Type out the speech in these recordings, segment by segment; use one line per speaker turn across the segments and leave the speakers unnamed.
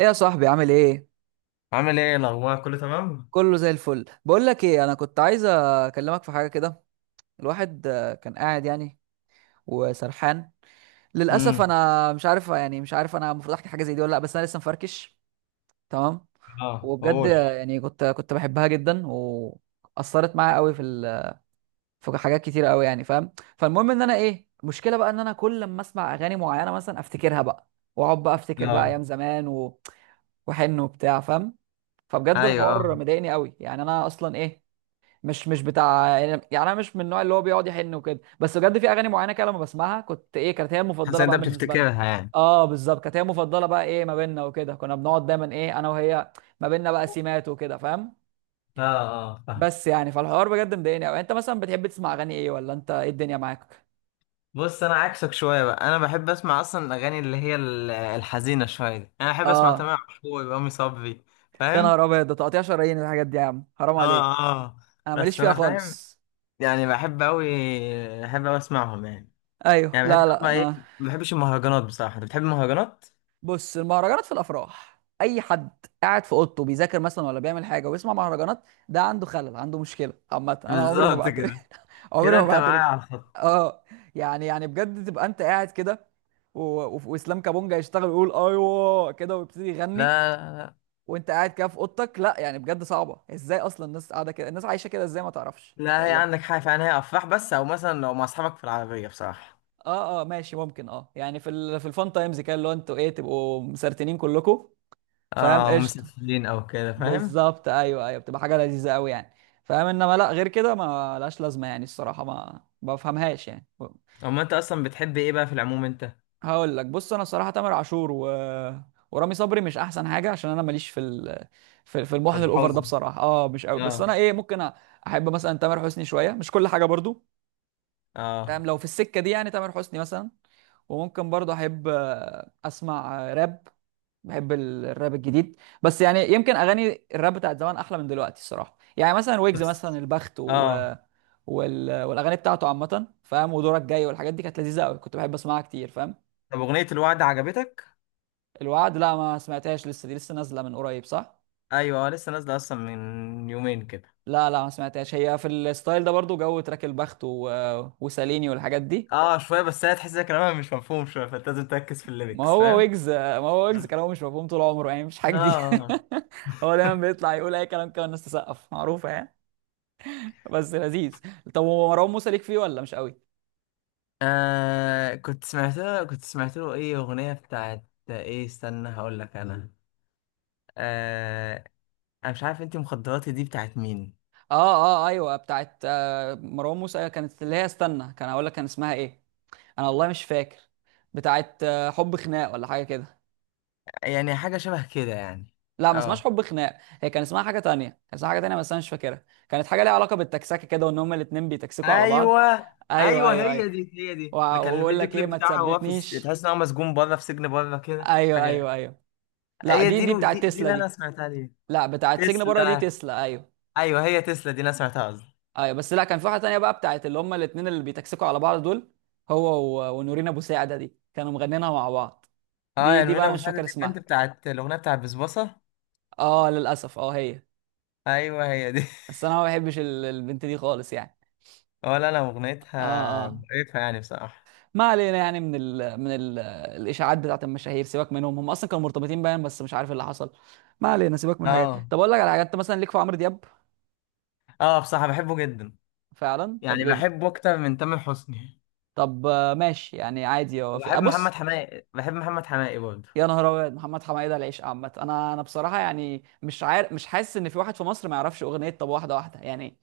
ايه يا صاحبي عامل ايه؟
عامل ايه؟ الاخبار كله تمام؟
كله زي الفل. بقول لك ايه، انا كنت عايز اكلمك في حاجه كده. الواحد كان قاعد يعني وسرحان. للاسف
امم.
انا مش عارف، يعني مش عارف انا المفروض احكي حاجه زي دي ولا لا، بس انا لسه مفركش. تمام،
اه،
وبجد
قول.
يعني كنت بحبها جدا، واثرت معايا قوي في في حاجات كتير قوي، يعني فاهم. فالمهم ان انا ايه المشكله بقى، ان انا كل لما اسمع اغاني معينه مثلا افتكرها بقى، واقعد بقى افتكر بقى
اه،
ايام زمان وحن وبتاع، فاهم؟ فبجد
ايوه، اه.
الحوار مضايقني قوي، يعني انا اصلا ايه، مش بتاع يعني، يعني انا مش من النوع اللي هو بيقعد يحن وكده، بس بجد في اغاني معينه كده لما بسمعها كنت ايه، كانت هي
حاسس
المفضله
ان انت
بقى بالنسبه لنا.
بتفتكرها يعني؟
اه بالظبط، كانت هي المفضله بقى، ايه، ما بيننا وكده، كنا بنقعد دايما ايه انا وهي، ما بيننا بقى سيمات وكده، فاهم؟
اه، اه، فاهم.
بس يعني فالحوار بجد مضايقني قوي. انت مثلا بتحب تسمع اغاني ايه؟ ولا انت ايه الدنيا معاك؟
بص، انا عكسك شويه بقى. انا بحب اسمع اصلا الاغاني اللي هي الحزينه شويه دي. انا بحب اسمع تامر
اه،
عاشور، رامي صبري.
يا
فاهم؟
نهار ابيض، ده تقطيع شرايين الحاجات دي، يا عم حرام عليك.
اه، اه،
انا ماليش
بس
فيها
انا فاهم.
خالص.
يعني بحب اوي، بحب اوي اسمعهم يعني.
ايوه،
يعني بحس ان
لا لا،
هما
انا
ايه، ما بحبش المهرجانات بصراحه. انت بتحب المهرجانات؟
بص، المهرجانات في الافراح اي حد. قاعد في اوضته بيذاكر مثلا ولا بيعمل حاجه ويسمع مهرجانات، ده عنده خلل، عنده مشكله. عامه انا عمري ما
بالظبط
بعترف
كده.
عمري
كده
ما
انت معايا
بعترف.
على الخط.
اه يعني، يعني بجد تبقى انت قاعد كده واسلام كابونجا يشتغل ويقول ايوه كده ويبتدي
لا،
يغني،
لا، لا.
وانت قاعد كده في اوضتك؟ لا يعني بجد صعبه. ازاي اصلا الناس قاعده كده؟ الناس عايشه كده ازاي؟ ما تعرفش
لا، هي
والله.
عندك حاجة فعلا، هي أفراح بس، أو مثلا لو مع أصحابك في العربية بصراحة.
اه اه ماشي ممكن، اه يعني في في الفان تايمز كده، اللي هو انتوا ايه، تبقوا مسرتنين كلكم، فاهم؟
اه، أو
قشطه.
مسافرين أو كده، فاهم.
بالظبط، ايوه ايوه، بتبقى حاجه لذيذه قوي، يعني فاهم. انما لا، غير كده ما لهاش لازمه يعني. الصراحه ما بفهمهاش يعني.
أما أنت أصلا بتحب إيه بقى في العموم أنت؟
هقول لك، بص انا الصراحه تامر عاشور ورامي صبري مش احسن حاجه، عشان انا ماليش في في في
في
المحن الاوفر ده،
الحزن.
بصراحه اه مش قوي. بس
اه،
انا ايه، ممكن احب مثلا تامر حسني شويه، مش كل حاجه برضو،
اه،
فاهم؟ لو في السكه دي يعني، تامر حسني مثلا. وممكن برضو احب اسمع راب. بحب الراب الجديد، بس يعني يمكن اغاني الراب بتاعت زمان احلى من دلوقتي الصراحه. يعني مثلا ويجز، مثلا
بس
البخت و...
اه.
وال... والاغاني بتاعته عامه، فاهم؟ ودورك جاي والحاجات دي كانت لذيذه قوي، كنت بحب اسمعها كتير فاهم.
طب أغنية الوعد عجبتك؟
الوعد، لا ما سمعتهاش لسه، دي لسه نازله من قريب، صح؟
أيوة، لسه نازلة أصلا من يومين كده.
لا لا ما سمعتهاش، هي في الستايل ده برضو، جو تراك البخت وساليني والحاجات دي.
اه، شوية بس. هي تحس إن كلامها مش مفهوم شوية فأنت لازم تركز في
ما
الليركس،
هو
فاهم؟
ويجز، ما هو ويجز كلامه مش مفهوم طول عمره يعني، مش حاجه
اه،
دي.
آه.
هو دايما بيطلع يقول اي كلام كده، الناس تسقف، معروفه يعني. بس لذيذ. طب هو مروان موسى ليك فيه ولا مش قوي؟
كنت سمعت له إيه أغنية بتاعت. إيه، استنى هقول لك أنا. آه. انا مش عارف انت مخدراتي دي بتاعت مين.
اه اه ايوه، بتاعت آه مروان موسى، كانت اللي هي، استنى كان هقول لك، كان اسمها ايه؟ انا والله مش فاكر. بتاعت آه حب خناق ولا حاجه كده.
يعني حاجه شبه كده يعني.
لا ما اسمهاش
اه،
حب خناق، هي كان اسمها حاجه تانية، كان اسمها حاجه تانية بس انا مش فاكرها. كانت حاجه ليها علاقه بالتكسكه كده، وان هما الاتنين بيتكسكوا على بعض.
ايوه،
ايوه
ايوه،
ايوه ايوه،
هي دي، هي دي اللي كان
وبقول
الفيديو
لك ايه،
كليب
ما
بتاعها، هو في
تثبتنيش.
تحس ان هو مسجون بره، في سجن بره كده،
ايوه
حاجه غريبة.
ايوه ايوه، لا
هي
دي
دي
دي
اللي-
بتاعت
دي دي
تسلا
اللي انا
دي.
سمعتها ليه.
لا، بتاعت سجن بره دي
تسلا.
تسلا، ايوه.
ايوه، هي تسلا دي اللي انا سمعتها قصدي.
ايوه بس لا، كان في واحده تانية بقى، بتاعت اللي هما الاثنين اللي بيتكسكوا على بعض دول. هو ونورين ابو ساعده دي كانوا مغنينها مع بعض،
اه،
دي
يعني
دي بقى
منى
انا
ابو
مش
سعد
فاكر
دي، البنت
اسمها.
بتاعت الاغنيه بتاعت بسبوسه.
اه للاسف، اه هي.
ايوه، هي دي.
بس انا ما بحبش البنت دي خالص يعني.
ولا انا،
اه
اغنيتها
اه.
مقرفه يعني بصراحه.
ما علينا، يعني من ال من ال الاشاعات بتاعت المشاهير، سيبك منهم، هم اصلا كانوا مرتبطين باين بس مش عارف إيه اللي حصل. ما علينا، سيبك من الحاجات دي.
اه،
طب اقول لك على حاجات، انت مثلا ليك في عمرو دياب؟
اه، بصراحه بحبه جدا.
فعلا، طب
يعني
ليه
بحبه اكتر من تامر حسني.
طب ماشي، يعني عادي، هو في
وبحب محمد
ابص،
حماقي، بحب محمد حماقي برضه.
يا نهار ابيض، محمد حمايده العيش عامه. انا بصراحه يعني مش عارف، مش حاسس ان في واحد في مصر ما يعرفش اغنيه طب واحده واحده يعني.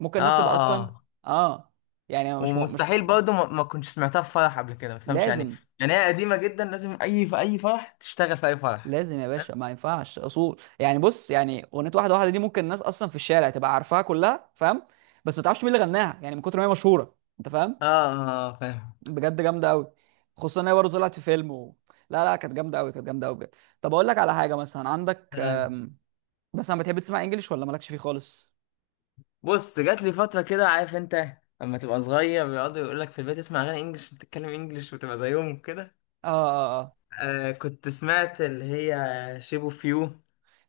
ممكن الناس
اه،
تبقى اصلا،
اه،
اه يعني مش
ومستحيل برضه ما كنتش سمعتها في فرح قبل كده، ما تفهمش يعني.
لازم.
يعني هي قديمة جدا، لازم في اي فرح تشتغل، في اي فرح.
لازم يا
فاهم؟
باشا، ما ينفعش اصول يعني. بص يعني اغنيه واحده واحده دي ممكن الناس اصلا في الشارع تبقى عارفاها كلها، فاهم؟ بس ما تعرفش مين اللي غناها يعني، من كتر ما هي مشهوره، انت فاهم؟
اه، اه، آه، فاهم.
بجد جامده قوي. خصوصا ان هي برضه طلعت في فيلم لا لا كانت جامده قوي، كانت جامده قوي بجد. طب اقول لك على حاجه، مثلا عندك،
آه.
مثلا بتحب تسمع انجليش ولا مالكش فيه خالص؟
بص، جات لي فترة كده، عارف انت لما تبقى صغير بيقعدوا يقول لك في البيت اسمع اغاني انجلش، تتكلم انجلش وتبقى زيهم كده.
اه اه.
آه، كنت سمعت اللي هي شيب اوف يو، اه.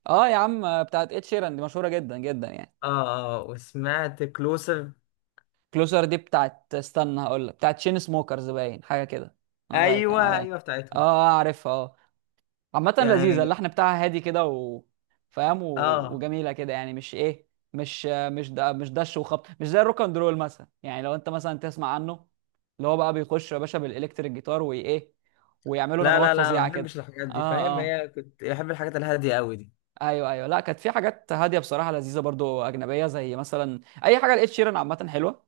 اه اه، يا عم، بتاعت اتش شيران دي مشهوره جدا جدا يعني.
اه، وسمعت كلوسر.
كلوزر دي بتاعت، استنى هقول لك، بتاعت شين سموكرز باين، حاجه كده، انا فاكر انا
ايوه،
فاكر
ايوه،
اه
بتاعتهم.
عارفها، اه. عامه لذيذه،
يعني
اللحن بتاعها هادي كده و فاهم
اه،
وجميله كده يعني، مش ايه، مش مش ده، مش دش وخبط، مش زي الروك اند رول مثلا يعني. لو انت مثلا تسمع عنه، اللي هو بقى بيخش يا باشا بالالكتريك جيتار وايه، ويعملوا
لا،
نغمات
لا، لا، ما
فظيعه
بحبش
كده.
الحاجات دي فاهم،
اه اه،
هي كنت بحب الحاجات الهادية قوي دي.
ايوه ايوه، لا كانت في حاجات هاديه بصراحه لذيذه برضو اجنبيه، زي مثلا، اي حاجه لقيت شيرن عامه حلوه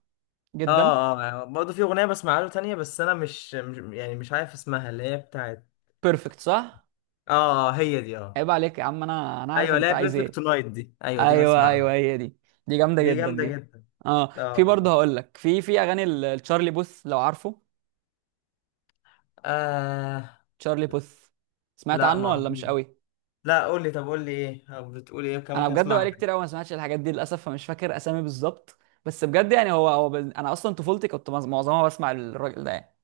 اه،
جدا.
اه، برضه في اغنية بسمعها له تانية، بس انا مش عارف اسمها اللي هي بتاعت.
بيرفكت، صح.
اه، اه، آه، هي دي، اه.
عيب عليك يا عم، انا عارف
ايوه
انت
لا،
عايز
بيرفكت
ايه.
نايت دي، ايوه دي
ايوه ايوه
بسمعها.
هي دي، دي جامده
دي
جدا
جامدة
دي.
جدا.
اه،
اه، اه،
في
آه.
برضه هقول لك، في اغاني التشارلي بوث لو عارفه.
آه،
تشارلي بوث، سمعت
لا
عنه
ما،
ولا مش قوي؟
لا قول لي، طب قول لي ايه او بتقول ايه، كان
انا
ممكن
بجد
اسمعها.
بقالي كتير قوي ما سمعتش الحاجات دي للاسف، فمش فاكر اسامي بالظبط، بس بجد يعني هو انا اصلا طفولتي كنت معظمها بسمع الراجل ده يعني.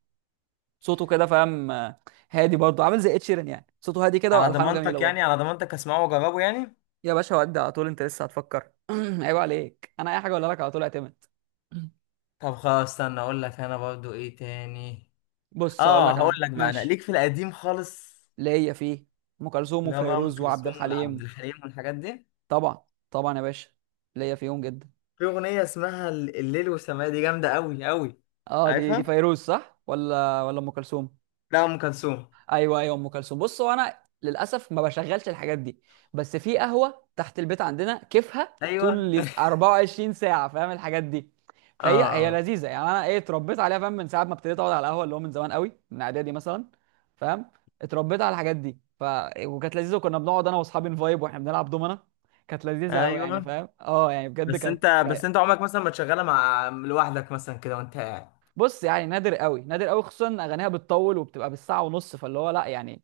صوته كده، فاهم؟ هادي برضه، عامل زي ed sheeran يعني، صوته هادي كده
على
والحانه جميله
ضمانتك يعني، على
برضه.
ضمانتك اسمعه واجربه يعني.
يا باشا، ودي على طول، انت لسه هتفكر؟ عيب عليك، انا اي حاجه اقولها لك على طول اعتمد.
طب خلاص، استنى اقول لك انا برضه ايه تاني.
بص اقول
اه،
لك،
هقول
انا
لك بقى، انا
ماشي
ليك في القديم خالص.
ليا فيه ام كلثوم
لا بقى، ام
وفيروز وعبد
كلثوم والعبد
الحليم.
الحليم والحاجات دي.
طبعا، طبعا يا باشا، ليا فيهم جدا.
في اغنيه اسمها الليل والسماء دي، جامده قوي قوي.
اه، دي
عارفها.
فيروز، صح ولا ام كلثوم؟
لا، ام كلثوم.
ايوه ايوه ام كلثوم. بص، هو انا للاسف ما بشغلش الحاجات دي، بس في قهوه تحت البيت عندنا كيفها
ايوه.
طول ال 24 ساعه، فاهم الحاجات دي.
اه،
فهي
اه،
لذيذه يعني، انا ايه اتربيت عليها، فاهم؟ من ساعه ما ابتديت اقعد على القهوه، اللي هو من زمان قوي، من اعدادي مثلا، فاهم؟ اتربيت على الحاجات دي. ف وكانت لذيذه، وكنا بنقعد انا واصحابي نفايب واحنا بنلعب دومنا، كانت لذيذه قوي يعني،
ايوه،
فاهم؟ اه يعني بجد
بس
كانت
انت بس
رايقه.
انت عمرك مثلا ما تشغلها مع لوحدك مثلا كده وانت قاعد؟
بص يعني نادر قوي، نادر قوي، خصوصا ان اغانيها بتطول وبتبقى بالساعه ونص، فاللي هو لا يعني.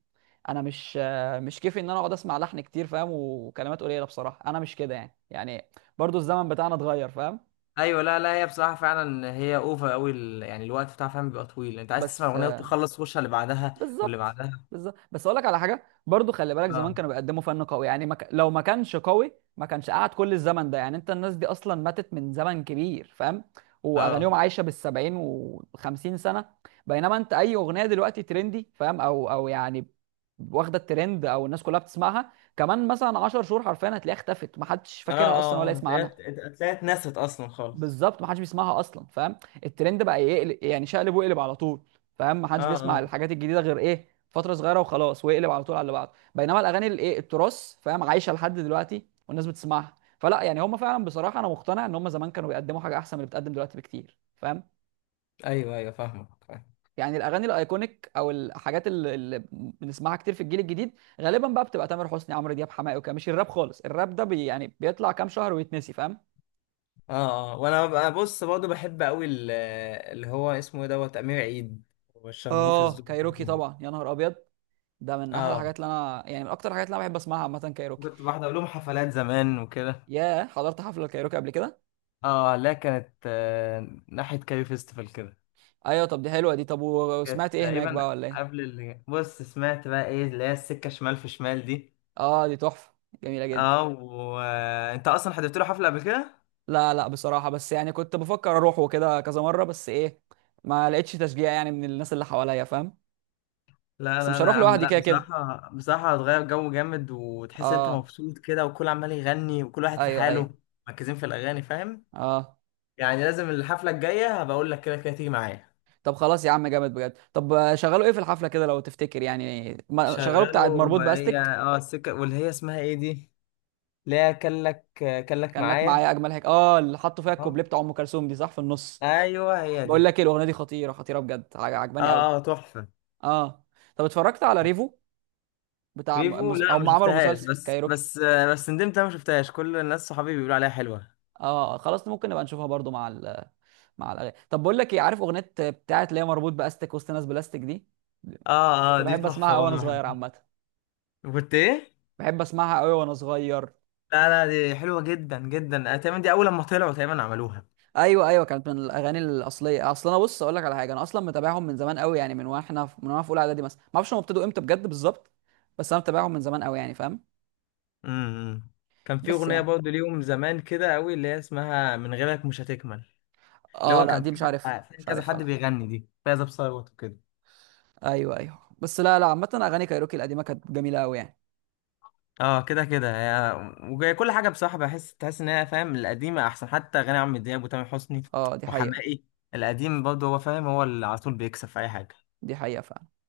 انا مش كيفي ان انا اقعد اسمع لحن كتير، فاهم؟ وكلمات قليله. بصراحه انا مش كده يعني، يعني برضو الزمن بتاعنا اتغير، فاهم؟
ايوه، لا لا، هي بصراحه فعلا هي اوفر قوي، يعني الوقت بتاعها فعلا بيبقى طويل، انت عايز تسمع
بس
الاغنيه وتخلص تخش على اللي بعدها. واللي
بالظبط،
بعدها.
بالظبط، بس اقول لك على حاجه برضو، خلي بالك زمان
اه،
كانوا بيقدموا فن قوي يعني. ما ك... لو ما كانش قوي ما كانش قعد كل الزمن ده يعني. انت الناس دي اصلا ماتت من زمن كبير، فاهم؟ واغانيهم
اه،
عايشه بالسبعين وخمسين سنه. بينما انت، اي اغنيه دلوقتي ترندي، فاهم، او او يعني واخده الترند او الناس كلها بتسمعها، كمان مثلا 10 شهور حرفيا هتلاقيها اختفت، ما حدش
اه،
فاكرها اصلا ولا
اه،
يسمع
هتلاقيها،
عنها.
هتلاقيها اتنست اصلا خالص.
بالظبط، ما حدش بيسمعها اصلا، فاهم؟ الترند بقى يقلب يعني، شقلب وقلب على طول، فاهم؟ ما حدش
اه،
بيسمع
اه،
الحاجات الجديده غير ايه فتره صغيره وخلاص، ويقلب على طول على اللي بعده. بينما الاغاني الايه التراث، فاهم، عايشه لحد دلوقتي والناس بتسمعها. فلا يعني، هم فعلا بصراحه انا مقتنع ان هم زمان كانوا بيقدموا حاجه احسن من اللي بتقدم دلوقتي بكتير، فاهم؟
ايوه، ايوه، فاهمك.
يعني الاغاني الايكونيك او الحاجات اللي بنسمعها كتير في الجيل الجديد غالبا بقى بتبقى تامر حسني، عمرو دياب، حماقي وكده، مش الراب خالص. الراب ده بي يعني بيطلع كام شهر ويتنسي، فاهم؟
اه، اه، وانا بص، برضه بحب قوي اللي هو اسمه ايه، دوت، امير عيد والشرموفرز
اه
دول
كايروكي
بحبهم.
طبعا، يا نهار ابيض، ده من احلى
اه،
الحاجات اللي انا يعني، من اكتر الحاجات اللي انا بحب اسمعها عامه، كايروكي.
كنت بحضر لهم حفلات زمان وكده.
ياه، حضرت حفله الكايروكي قبل كده؟
اه لا، كانت ناحية كاري فيستيفال كده.
ايوه، طب دي حلوه دي، طب
كانت
وسمعت ايه هناك بقى
تقريبا
ولا ايه؟
قبل اللي، بص سمعت بقى ايه اللي هي السكة شمال، في شمال دي.
اه دي تحفه، جميله جدا.
اه، وانت اصلا حضرت له حفلة قبل كده؟
لا لا بصراحه، بس يعني كنت بفكر اروح وكده كذا مره، بس ايه، ما لقيتش تشجيع يعني من الناس اللي حواليا، فاهم؟
لا،
بس
لا،
مش
لا يا
هروح
عم،
لوحدي
لا
كده كده.
بصراحة، بصراحة هتغير جو جامد وتحس انت
اه،
مبسوط كده، وكل عمال يغني وكل واحد في
ايوه
حاله.
ايوه.
مركزين في الأغاني، فاهم؟
اه.
يعني لازم الحفلة الجاية هبقى اقول لك كده كده تيجي معايا.
طب خلاص يا عم، جامد بجد. طب شغلوا ايه في الحفله كده لو تفتكر؟ يعني شغلوا
شغاله
بتاع مربوط
وهي
باستك؟
السكة، واللي هي اسمها ايه دي، اللي هي كلك
كان لك
معايا.
معايا، اجمل هيك، اه، اللي حطوا فيها
اه،
الكوبليه بتاع ام كلثوم دي، صح، في النص.
ايوه هي دي.
بقول لك إيه، الاغنيه دي خطيره، خطيره بجد، عجباني قوي.
اه، اه، تحفة.
اه. طب اتفرجت على ريفو بتاع
فيفو، لا ما
هم عملوا
شفتهاش،
مسلسل
بس
كايروكي.
بس آه، بس ندمت انا ما شفتهاش، كل الناس صحابي بيقولوا عليها حلوة.
اه خلاص، ممكن نبقى نشوفها برضو مع مع الاغاني. طب بقول لك ايه، عارف اغنيه بتاعت اللي هي مربوط باستك وسط ناس بلاستيك دي؟
اه،
كنت
اه، دي
بحب اسمعها
تحفة
قوي وانا
برضه
صغير
بحبها.
عامه.
كنت ايه؟
بحب اسمعها قوي وانا صغير.
لا، لا، دي حلوة جدا جدا، تقريبا دي اول لما طلعوا تقريبا عملوها.
ايوه ايوه، كانت من الاغاني الاصليه. اصل انا بص اقول لك على حاجه، انا اصلا متابعهم من زمان قوي يعني، من من وانا في اولى اعدادي مثلا، ما اعرفش هم ابتدوا امتى بجد بالظبط، بس انا متابعهم من زمان قوي يعني، فاهم؟
امم كان في
بس
اغنية
يعني
برضه ليهم زمان كده قوي، اللي هي اسمها من غيرك مش هتكمل. اللي
اه
هو
لا
كان
دي
فيه
مش عارفها،
فيه كذا حد
لا.
بيغني، دي فايزة بثروت وكده.
ايوه ايوه، بس لا لا، عامة اغاني كايروكي القديمة كانت جميلة قوي يعني.
اه، كده كده وجاي كل حاجه بصراحه، تحس ان هي فاهم، القديمه احسن حتى اغاني عمرو دياب وتامر حسني
اه دي حقيقة.
وحماقي. القديم برضه هو فاهم، هو اللي على طول بيكسب في اي حاجه.
دي حقيقة فعلا.